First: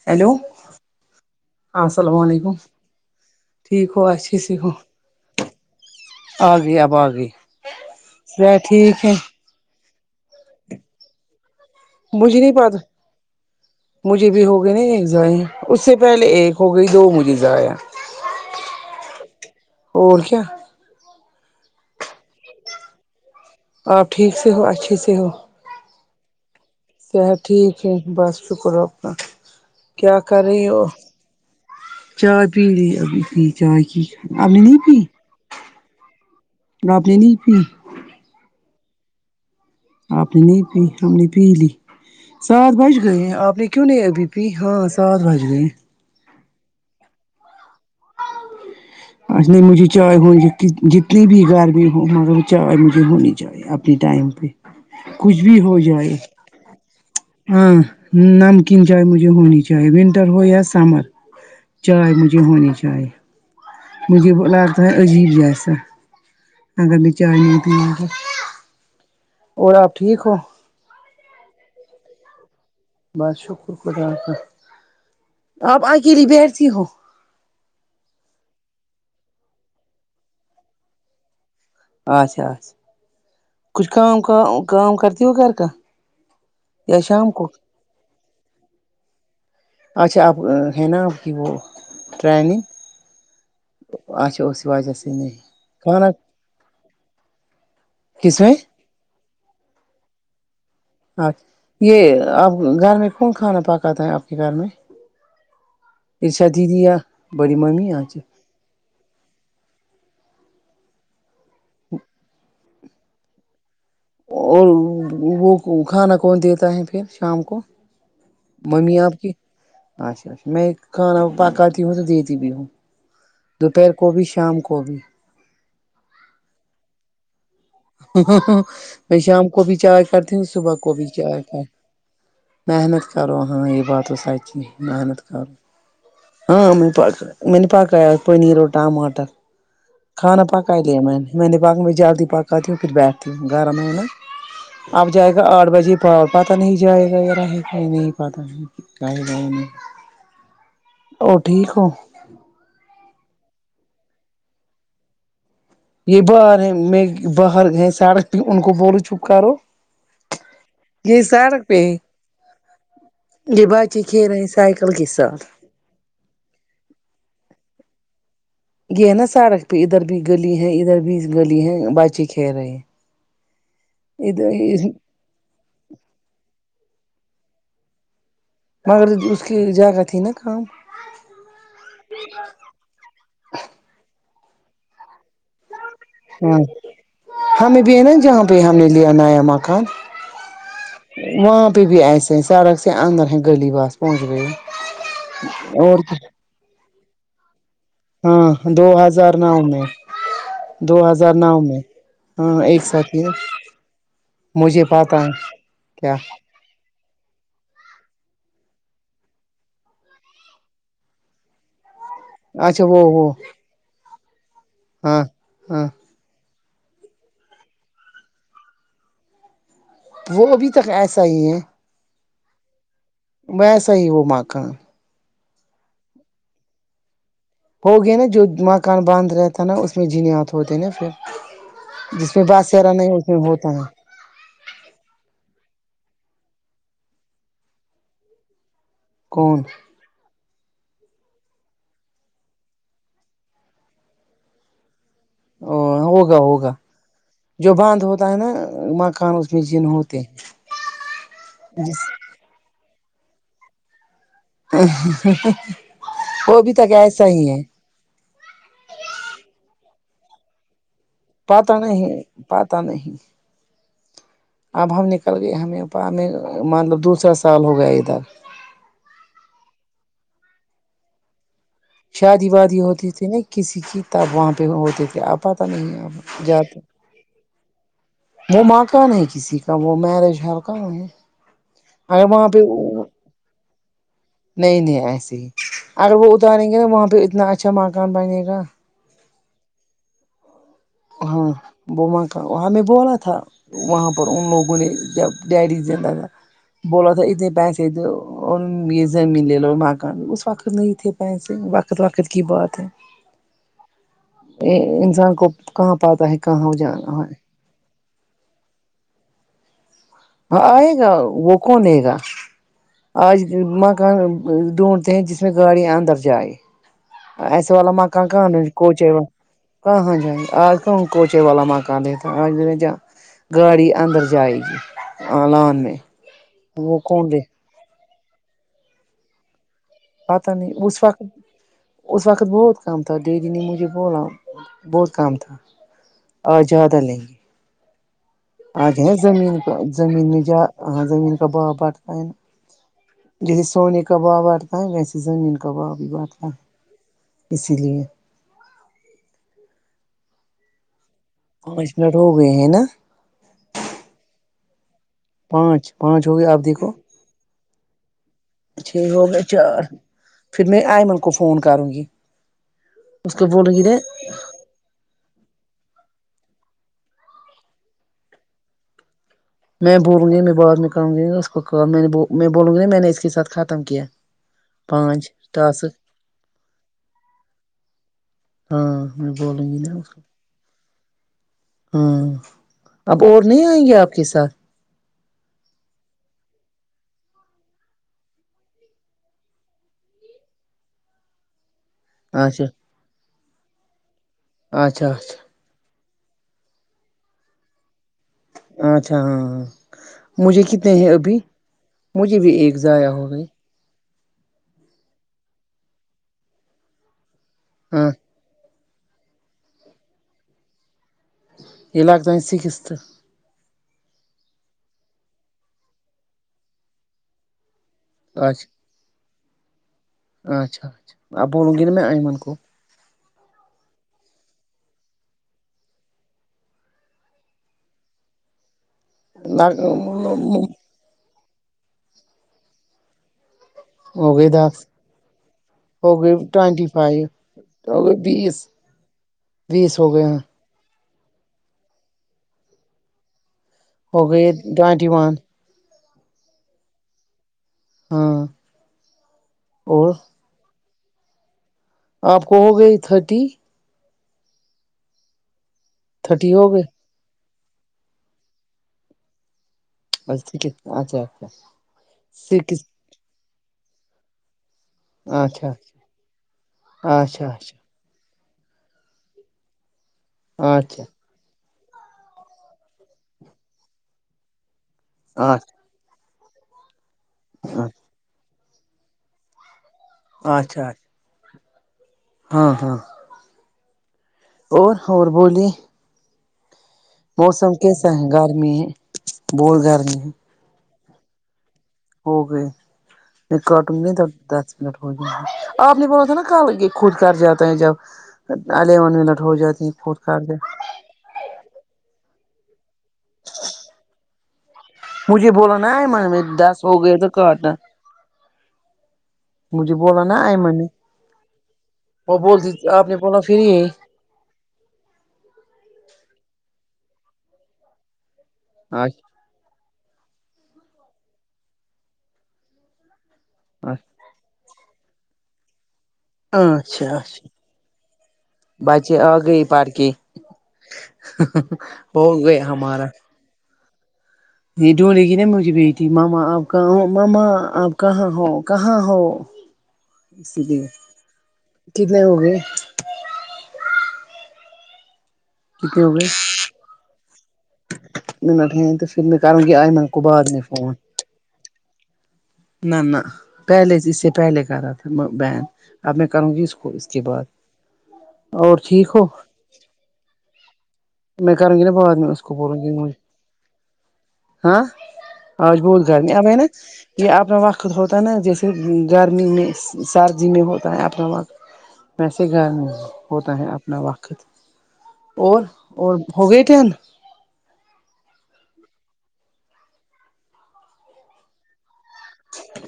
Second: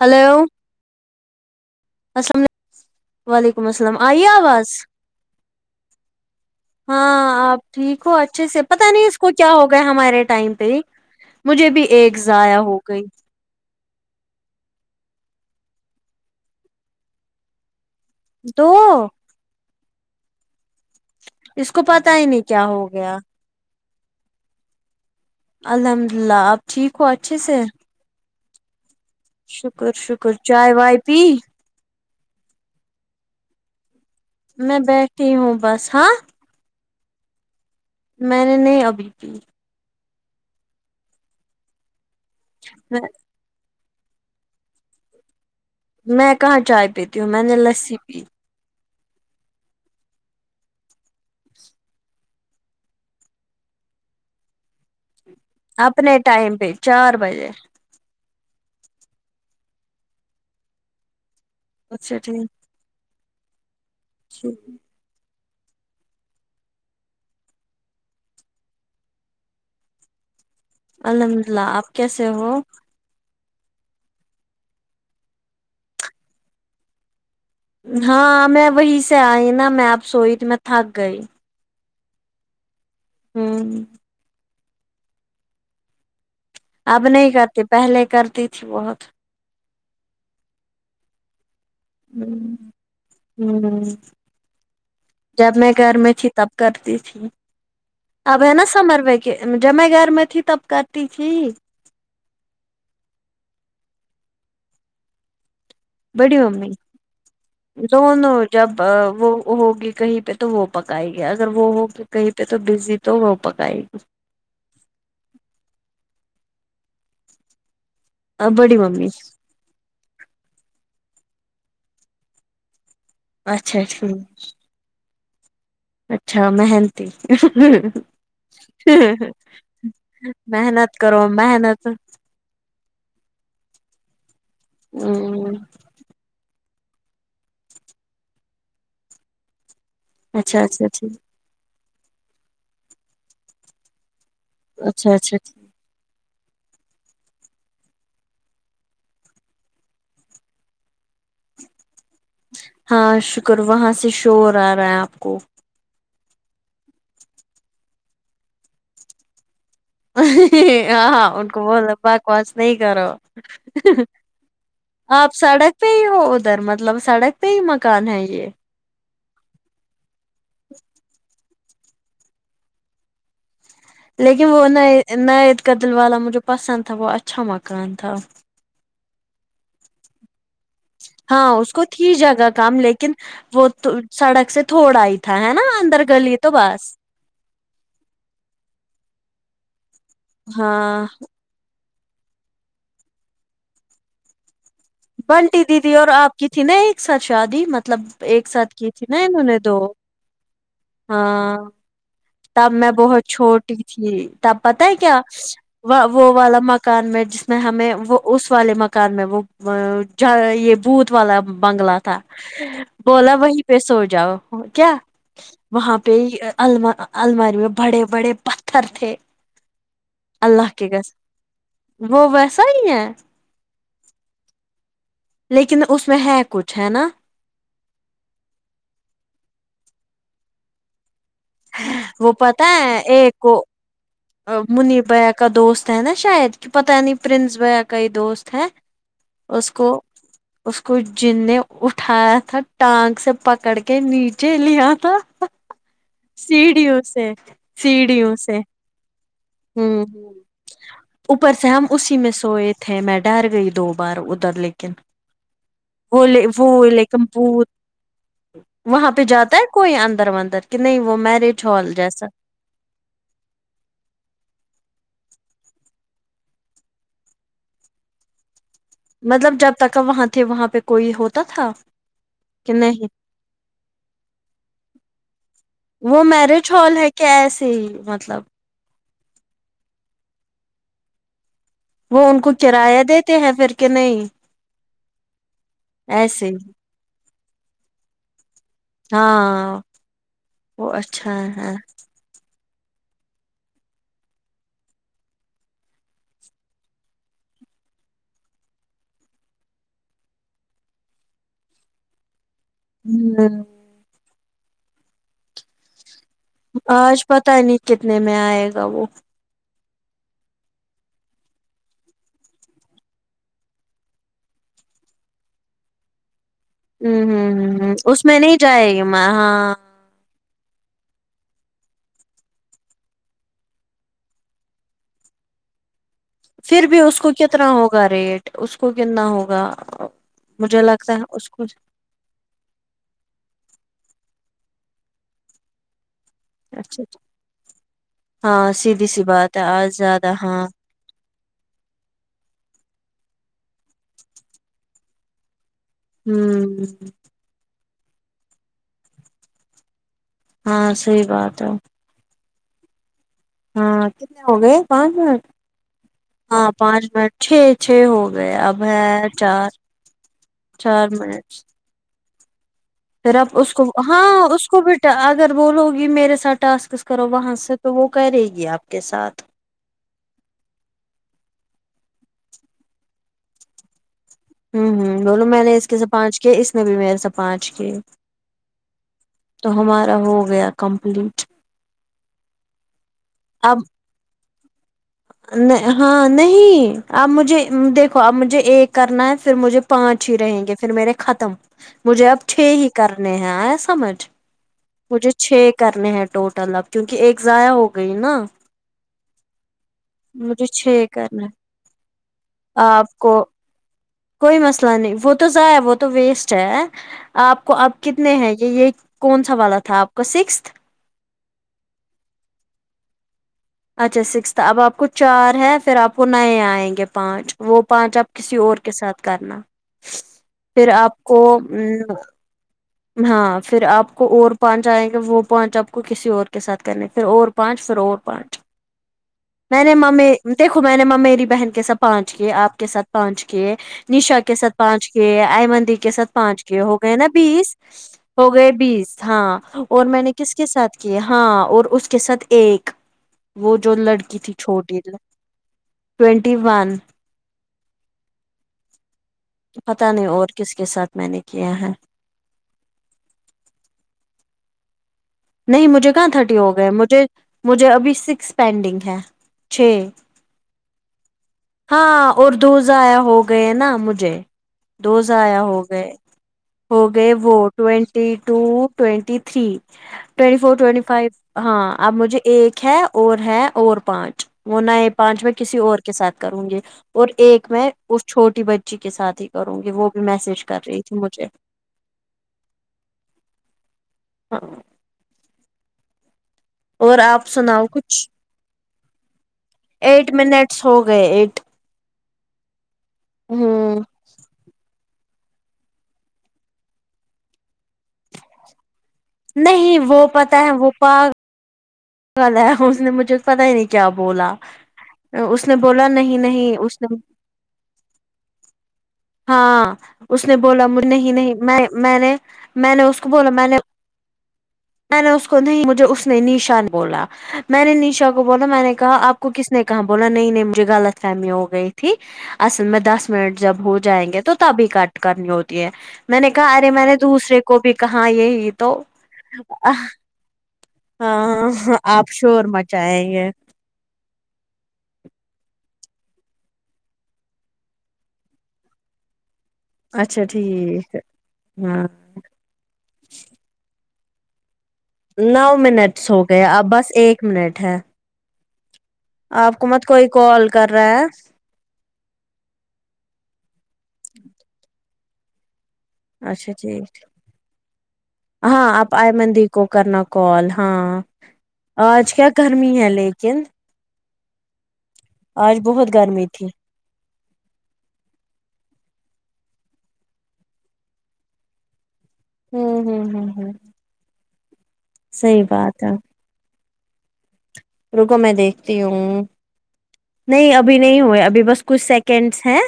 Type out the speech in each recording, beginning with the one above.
hello ہاں السلام عل علیکم وعلیکم ٹھیک السلام ہو آئی اچھے سے ہو آواز ہاں آپ ٹھیک ہو اچھے میں سے پتا ٹھیک نہیں ہے اس کو کیا ہو گیا ہمارے ٹائم پہ مجھے بھی ایک مجھے نہیں ضائع ہو پتا گئی مجھے بھی ہو گئے نا ایک ضائع اس سے پہلے ایک ہو گئی دو مجھے ضائع دو اور کیا اس کو پتا ہی نہیں کیا ہو گیا آپ ٹھیک سے ہو اچھے سے ہو الحمد اللہ آپ ٹھیک ہو اچھے صحت سے ٹھیک بس شکر ہو اپ کا شکر کیا شکر کر رہی چائے ہو وائے پی چائے پی لی ابھی پی چائے کی آپ نے نہیں میں پی بیٹھی ہوں بس ہاں آپ نے نہیں پی میں نے نہیں ابھی پی آپ نے نہیں پی ہم نے پی لی سات بج میں گئے آپ نے کیوں نہیں ابھی پی ہاں سات بج گئے میں کہاں چائے پیتی ہوں میں نے لسی پی نہیں مجھے چائے ہو ج جتنی بھی گرمی ہو مگر وہ چائے مجھے ہونی چاہی اپنی ٹائم پہ کچھ بھی ہو جائے اپنے ٹائم پہ چار بجے ہاں نمکین چائے مجھے ہونی چاہیے ونٹر ہو یا سمر چائے اچھا مجھے ٹھیک ہونی چاہیے مجھے تو لگتا ہے عجیب جسا اگر میں چائے نہیں پیون گی اور آپ ٹھیک ہو الحمد اللہ آپ کیسے ہو بس شکر خدا کا آپ اکیلی بیٹھتی ہو ہاں میں وہیں سے آئی نا میں آپ سوئی تو میں تھک گئی آچھا اچھا ہوں کچھ کام کام کام کرتی ہو گھر کا یا اب شام نہیں کو کرتی پہلے کرتی تھی بہت اچھا اب ہے نہ آپ کی وہ ٹریننگ ہوں اچھا اسی وجہ سے نہیں جب میں گھر کھانا میں تھی تب کرتی تھی کس اب میں ہے نا سمر ویکے جب میں گھر میں تھی تب کر اب یہ اب گھر میں کون کھانا پکاتا ہے آپ کے گھر میں بڑی ارشا ممی دیدی یا بڑی مامی آج دونوں جب وہ ہوگی کہیں پہ تو وہ پکائے گی اگر وہ ہوگی کہیں پہ تو بزی تو وہ پکائے گی اور وہ کو کھانا کون دیتا ہے پھر شام کو گی بڑی ممی آپ کی اچھا اچھا میں کھانا پکاتی ہوں تو دیتی بھی ہوں اچھا دوپہر کو بھی ٹھیک شام کو بھی اچھا مہنتی میں شام کو بھی چائے کرتی ہوں صبح کو محنت بھی کرو چائے کر محنت محنت کرو ہاں یہ بات تو سچ ہی ہ محنت کرو ہاں پ میں نے پکایا پنیر اور ٹماٹر کھانا اچھا پکا اچھا لیا اچھا میں نے میں نے بعد میں جلدی پکاتی ہوں پھر بیٹھتی ہوں گھر میں ہے نہ آب اچھا جائے اچھا گا آٹھ بجے پتا نہیں جائے گا یا رہے گا ہی نہیں پتا نہیں جاںے گا نہیں اور ٹھیک ہو ہاں شکر وہاں سے شور آ رہا ہے آپ کو یہ باہر ہیں میں باہر گئے سڑک پہ ان کو بولو چپ کرو ہاں یہ ہاں ان کو سڑک پہ بولو بکواس نہیں کرو یہ بچے کھیل رہے ہیں سائیکل کے ساتھ پے ہو ادھر مطلب سڑک پے ہی مکان ہے یہ یہ ہے نا سڑک پہ ادھر بھی گلی ہے ادھر بھی گلی ہے بچے کھیل رہے ہیں لیکن وہ ادھر نئے نئے یدقل والا مجھے پسند تھا وہ اچھا مکان تھا مگر اس کی جگہ تھی نا کم ہاں اس کو تھی جگہ کم لیکن وہ تو سڑک سے تھوڑ ہی تھا ہے نا اندر گلی تو ہاں بس ہمیں بھی ہے نا جہاں پہ ہم نے لیا نیا مکان ہاں تو بھی ایسے سڑک سے اندر ہیں گلی بس پہنچ گئے ہیں بنٹی دیدی اور آپ کی تھی نا ایک ساتھ شادی مط لب ایک ہاں ساتھ دو کی تھی نا ہزار انہوں نو نے دو میں دو ہزار نو ہاں میں ہاں تب ایک میں ساتھ ہی بہت چھوٹی تھی تب مجھے پتہ ہے پاتا کیا وا کیا وہ والا م کان میں جس میں ہمیں وہ اس والے مکان میں وہ ہ ج یہ بھوت والا بنگلہ تھا اچھا وہ وہ بولا وہیں پہ سو جاؤ کیا ہاں ہاں وہاں پہ الما الماری میں بڑے بڑے پتھر تھے وہ ابھی اللہ کے تک ایسا ہی ہے قسم وہ ویسا ہی ہے ویسا ہی وہ مکان لیکن اس میں ہے کچھ ہے نا ہو گیا نا جو مکان بند رہتا نا اس میں جنات ہوتے نا پھر جس وہ میں بسیرا نہیں اس میں ہوتا ہے منیب بھیا کا دوست ہے نا شاہد کہ پتہ نہیں پرنس بھیا کا ہی دوست ہے کون اس کو اس کو جن نے اٹھایا تھا ٹانگ سے پکڑ کے نیچے لیا تھا ہوگا ہوگا سیڑیوں سے جو باندھ ہوتا سیڑیوں ہے نا سے مکان اس کی ہ ہ اوپر سے ہم ہیں اسی میں سوئے تھے میں ڈر گئی دو بار ار لیکن وہ لے وہ ابھی تک لیکن ایسا ہی ہے پت وہاں پہ جاتا ہے کوئی اندر وندر کہ نہیں وہ میرج ہال جیسا پتہ نہیں اب ہم نکل گئے ہمیں پورنے مطلب دوسرا سال ہو گیا ادھر مطلب جب تک وہاں تھے وہاں پہ کوئی ہوتا تھا شادی کہ وادی ہوتی نہیں تھی نا کسی کی تب وہاں پہ ہوتے تھے اب پتہ نہیں جاتے کیسے ہی مطلب وہ ماںکان ہے کسی کا وہ میرج ہال کہاں ہے وہ اگر ان وہاں کو پہ کرایہ دیتے ہیں پھر کہ نہیں نہیں نہیں ایسے ہی اگر وہ ایسے اتاریں ہی گے نا وہاں پہ اتنا اچھا مکان بنے گا ہاں وہ اچھا ہاں ہیں بوما ہمیں بولا تھا وہاں پر ان لوگوں نے جب ڈیڈی زندہ تھا بولا تھا اتنے پیسے دو اور یہ زمین لے لو مکان اس وقت نہیں تھے ویسے ہی وقت وقت کی بات ہے ہوں ا انسان کو کہاں پاتا ہے کہاں آج جانا ہے پتا نہیں کتنے میں آئے گا وہ وہ آئے گا وہ کون لے گا آج مکان ڈھونڈتے ہیں جس میں گاڑی اندر جائے ہوں ہوں ایسے ہوں والا ہوں اس مکان میں کہاں نہیں مل جائے کوچ گی ہے وہ میں ہاں کہاں جائے آج تو ہم کوچے والا مکان لیتا آج لے ج گاڑی اندر جائے گی لان میں پھر بھی وہ اس کو کون دے کتنا ہوگا ریٹ اس کو کتنا ہوگا پتہ نہیں مجھے لگتا وقت ہے اس کو اس وقت بہت کام تھا دیدی نے مجھے بولا بہت کام تھا آج زیادہ اچھا لیں گے ہاں آج سیدھی ہے سی زمین بات ہے کا آج زمین زیادہ میں جا ہاں زمین کا بھاؤ بڑھتا ہے نہ جیسے سونے کا بھاؤ بڑھتا ہے ویسے زمین کا بھاؤ بھی بڑھتا ہے ہوں اسی لیے ہاں صحیح بات ہے پانچ منٹ ہو گئے ہیں نا ہاں کتنے ہو گئے پانچ منٹ پانچ پانچ ہو گئے آپ ہاں دیکھو پانچ منٹ چھ چھ ہو گئے اب ہے چھ ہو گئے چار پھر میں چار ایئمن کو منٹ فون کروں گی پھر آپ اس بولوں گی کو ن ہاں اس کو بیٹا اگر بولو گی میرے ساتھ ٹاسکس کرو وہاں سے تو وہ کرے گی آپ کے ساتھ میں بولنے میں بہت نکمی ہو اس کو کال میں نے بول میں بولوں گی میں نے اس کے ساتھ ختم کیا ہمم ہمم پانچ بولو میں نے اس ٹاسک کے سے پانچ کیے اس نے بھی میرے سے پانچ کیے ہاں بول تو ہمارا ہو گیا کمپلیٹ ہاں اب اور نہیں آئیں گے آپ کے ساتھ نہ ہاں نہیں اب مجھے دیکھو اب مجھے ایک کرنا ہے پھر مجھے پانچ ہی رہیں گے پھر میرے ختم مجھے اب چھ اچھا ہی کرنے ہیں آیا سمجھ اچھا مجھے اچھا چھ کرنے ہیں ٹوٹل اب کیونکہ ایک ضائع ہو گئی نا اچھا ہاں مجھے کتنے چھ ہیں ابھی کرنا ہے مجھے بھی ایک ضائع آپ ہو کو گئی کوئی مسئلہ نہیں وہ تو ضائع وہ تو ویسٹ ہے آپ کو اب ہاں کتنے ہیں یہ یہ کون سا والا تھا آپ کا سکستھ یہ لگتا ہے سکست تھا اچھا سکستھ اب آپ کو چار ہے پھر آپ کو نئے آئیں گے پانچ وہ پانچ اپ کسی اچھا اور کے ساتھ کرنا پھر اچھا آپ کو اچھا بولوں گی نا میں امم ایئمن کو ہاں پھر آپ کو اور پانچ آئیں گے وہ پانچ آپ کو کسی اور کے ساتھ کرنے پھر اور پانچ پھر اور پانچ میں نے ممی دیکھو میں نے ممیری بہن کے ساتھ پانچ کیے آپ کے ساتھ پانچ کیے ہو نشا گئے کے ساتھ دس پانچ کیے آئمن دی کے ہو گئے ساتھ پانچ کیے ٹوینٹی ہو گئے فائیو نا بیس گئے ہو بیس گئے بیس ہاں بیس اور ہو میں گئے نے ہیں کس کے ساتھ کی ہاں اور اس کے ساتھ ایک وہ جو ہو لڑکی گئے تھی چھوٹی ٹوینٹی ون ٹوئنٹی ون ہاں پتا نہیں اور کس کے ساتھ میں نے کیا ہے آپ کو ہو گئی تھرٹی نہیں مجھے کہاں تھرٹی ہو گئے مجھے مجھے ابھی سکس پینڈنگ ہے چھ بس ٹھیک ہے اچھا ہاں اور دو سکس ضائع ہو گئے نا مجھے دو ضائع اچھا ہو گئے ہو گئے اچھا وہ اچھا twenty two twenty three twenty four twenty اچھا فائیو ہاں اب مجھے ایک ہے اور ہے اور پانچ وہ نئے پانچ میں کسی اچھا اور کے ساتھ کروں گی اور ایک میں اس چھوٹی بچی کے سات ہی کروں گی وہ بھی اچھا میسج کر اچھا رہی مجھے ہاں ہاں ہاں اور اور بولیے اور آپ موسم سناؤ کیسا کچھ ہے گرمی ہے بہت گرمی ہے ایٹ منٹس ہو گئے ایٹ ہو گے میں کاٹو ہوں نگا جب دس منٹ ہوجاۓ آپ نے بولا تھا نا کل یہ خود کر جا تو جب الیون منٹ ہو جاتی ہے نہیں خود وہ کاٹ پتہ ہے جاتی وہ پارک والا اس نے مجھے پتا ہی نہیں کیا بولا اس نے بولا نہیں نہیں اس نے کرنا ہاں بولا نا اس نے ایمن بولا نہیں نہیں میں میں نے وہ بولتی میں نے آپ اس کو بولا پھر میں نے یہی میں نے اس کو نہیں مجھے اس نے نشا بولا میں نے نشا کو بولا میں نے کہا اچھا آپ کو کس نے کہا بولا نہیں نہیں مجھے غط فہمی ہو گئی تھی اصل میں دس منٹ جب ہو جائیں گے تو تبھی کٹ کرنی ہوتی ہے میں نے کہا ارے میں اچھا نے اچھا دوسرے کو بھی کہا یہی تو بچے آ گئے پڑھ کے ہاں ہو آپ گئے شور ہمارا مچائیں یہ یہ ڈونڈے گی نہ مجھے بیٹی ماما آپ کہاں ماما آپ کہاں ہو کہاں ہو اچھا اسی لیے ٹھیک ہے ہاں کتنے ہو گئے نو منٹس ہو گئے اب بس ایک منٹ ہے منٹ ہیں پھر میں کر گی آئمن کوبعد میں فون ہاں نہ نہ پہلے اس پہلے کرا تھا بین اب میں کروں گی اچھا اس کو ٹھیک اس کے بعد اور ہاں ٹھیک آپ ہو آئیمن دی کو کرنا کال ہاں میں کروں گی نا بعد آج میں اس کیا کو بولوں کرنی گی ہے مجھے لیکن ہاں آج بہت گرمی اب ہے نا یہ اپنا وقت ہوتا ہے نا جیسے گرمی میں سردی میں ہوتا ہے اپنا وقت ویسے گھر میں ہوں ہوں ہوں ہوتا ہے ہوں اپنا وقت اور صحیح بات ہے اور ہو گئے ٹین رکو میں دیکھتی ہوں نہیں ابھی نہیں ہوئے ابھی بس کچھ سکنٹ نٹس ہیں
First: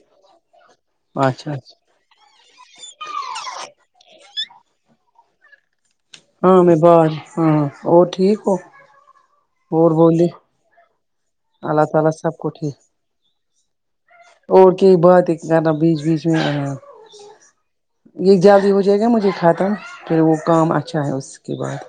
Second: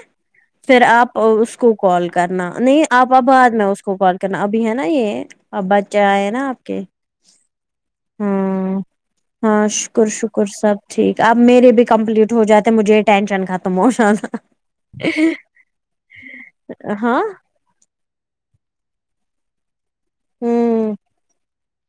پھر آپ اچھا اس کو اچھا کال کرنا نہیں آپ اب بعد میں اس کو کال کرنا ابھی ہے نا یہ اب بچے آئے نا آپ ہاں میں کے بعد ہاں اور ٹھیک ہو ہاں ہاں اور شکر بولی شکر سب ٹھیک اب میرے بھی اللہ تعالی کمپلیٹ سب ہو کو جاتے ٹھیک مجھے یہ ٹینشن ختم ہو جاتا زیادہ بیچ بیچ میں رہاں ہاں یہ جلدی ہو جائے گا مجھے ختم پھر وہ کام ہوں اچھا ہے اس کے بعد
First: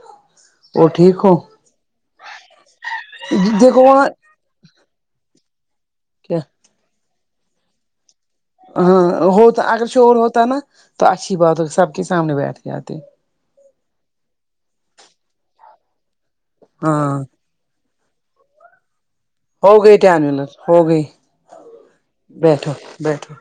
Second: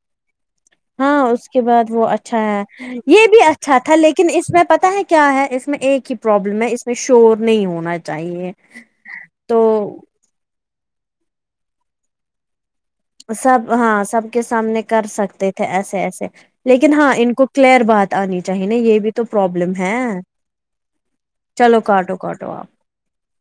اور ہاں ٹھیک ہو اس کے بعد وہ اچھا ہے یہ بھی اچھا دیکھو تھا وہاں لیکن اس میں پتاہ ہے کیا ہے اس میں ایک ہی کیا پرابلم ہے اس میں شور نہیں ہونا چاہیے ہاں تو ہوتا اگر شور ہوتا نا تو اچھی بات ہو سب کے سامنے بیٹھ جاتے سب ہاں سب کے سامنے کر سکتے تھے ایسے ایسے لیکن ہاں ان کو کلیئر بات آنی چاہی نا یہ بھی تو پرابلم ہو ہے گئی [unintelligible] ہو گئی چلو کاٹو کاٹو آپ بیٹھو بیٹھو